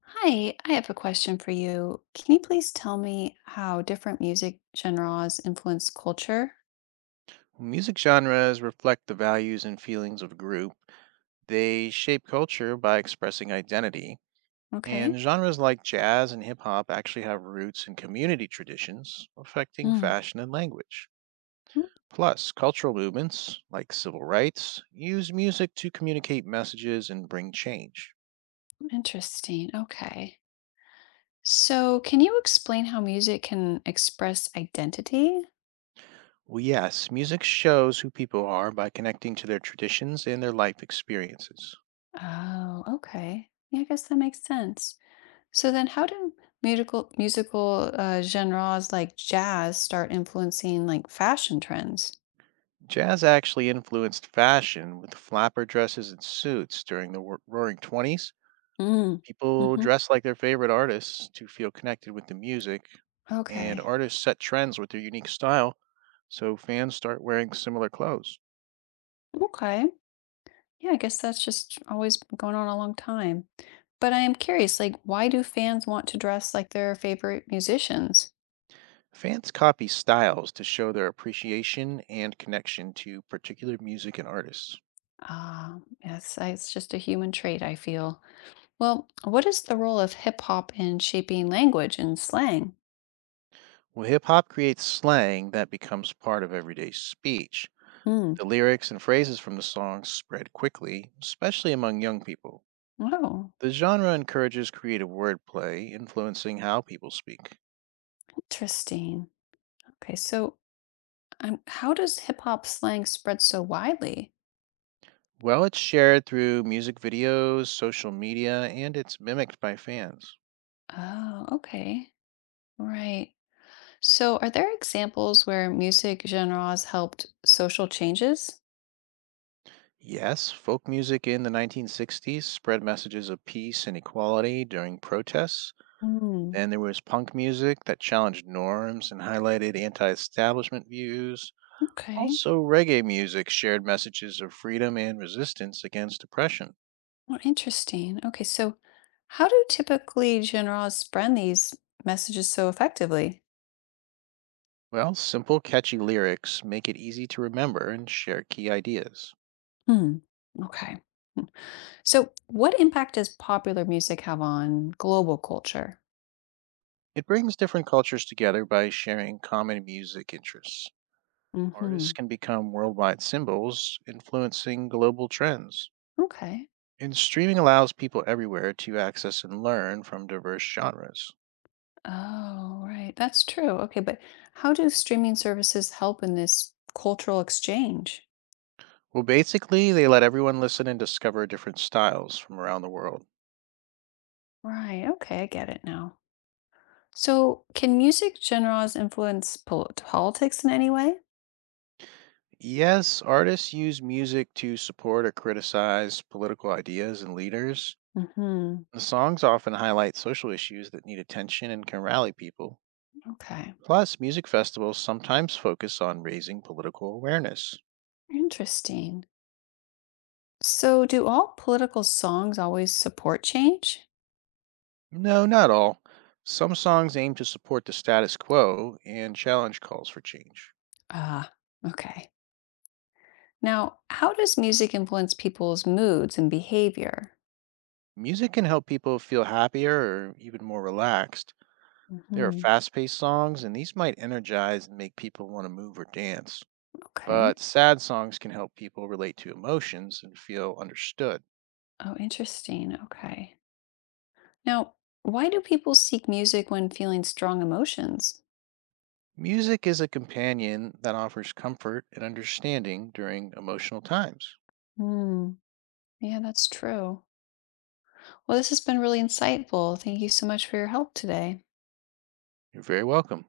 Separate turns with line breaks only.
Hi, I have a question for you. Can you please tell me how different music genres influence culture?
Music genres reflect the values and feelings of a group. They shape culture by expressing identity. And
Okay.
genres like jazz and hip hop actually have roots in community traditions, affecting
Mm.
fashion and language.
Mm,
Plus, cultural movements, like civil rights, use music to communicate messages and bring change.
interesting. Okay. So, can you explain how music can express identity?
Well, yes, music shows who people are by connecting to their traditions and their life experiences.
Oh, okay. Yeah, I guess that makes sense. So then how do musical musical genres like jazz start influencing like fashion trends?
Jazz actually influenced fashion with flapper dresses and suits during the Roaring 20s.
Mm.
People
Hmm.
dressed like their favorite artists to feel connected with the music, and
Okay.
artists set trends with their unique style, so fans start wearing similar clothes.
Okay. Yeah, I guess that's just always been going on a long time. But I am curious, like, why do fans want to dress like their favorite musicians?
Fans copy styles to show their appreciation and connection to particular music and artists.
Uh, yes, I- it's just a human trait, I feel. Well, what is the role of hip hop in shaping language and slang?
Well, hip hop creates slang that becomes part of everyday speech.
Hmm.
The lyrics and phrases from the songs spread quickly, especially among young people.
Oh,
The genre encourages creative wordplay, influencing how people speak.
interesting. Okay, so how does hip hop slang spread so widely?
Well, it's shared through music videos, social media, and it's mimicked by fans.
Oh, okay. Right. So, are there examples where music genres helped social changes?
Yes, folk music in the 1960s spread messages of peace and equality during protests.
Hmm.
Then there was punk music that challenged norms and highlighted anti establishment views.
Okay.
Also, reggae music shared messages of freedom and resistance against oppression.
Well, interesting. Okay, so how do typically generals brand these messages so effectively?
Well, simple, catchy lyrics make it easy to remember and share key ideas.
Hmm. Okay. So, what impact does popular music have on global culture?
It brings different cultures together by sharing common music interests.
Hmm.
Artists can become worldwide symbols, influencing global trends.
Okay.
And streaming allows people everywhere to access and learn from diverse genres.
Oh, right. That's true. Okay, but how do streaming services help in this cultural exchange?
Well, basically, they let everyone listen and discover different styles from around the world.
Right. Okay, I get it now. So, can music genres influence pol- politics in any way?
Yes, artists use music to support or criticize political ideas and leaders.
Hmm.
The songs often highlight social issues that need attention and can rally people.
Okay.
Plus, music festivals sometimes focus on raising political awareness.
Interesting. So, do all political songs always support change?
No, not all. Some songs aim to support the status quo and challenge calls for change.
Ah, okay. Now, how does music influence people's moods and behavior?
Music can help people feel happier or even more relaxed. There are
Hmm.
fast paced songs, and these might energize and make people want to move or dance.
Okay.
But sad songs can help people relate to emotions and feel understood.
Oh, interesting. Okay. Now, why do people seek music when feeling strong emotions?
Music is a companion that offers comfort and understanding during emotional times.
Hmm. Yeah, that's true. Well, this has been really insightful. Thank you so much for your help today.
You're very welcome.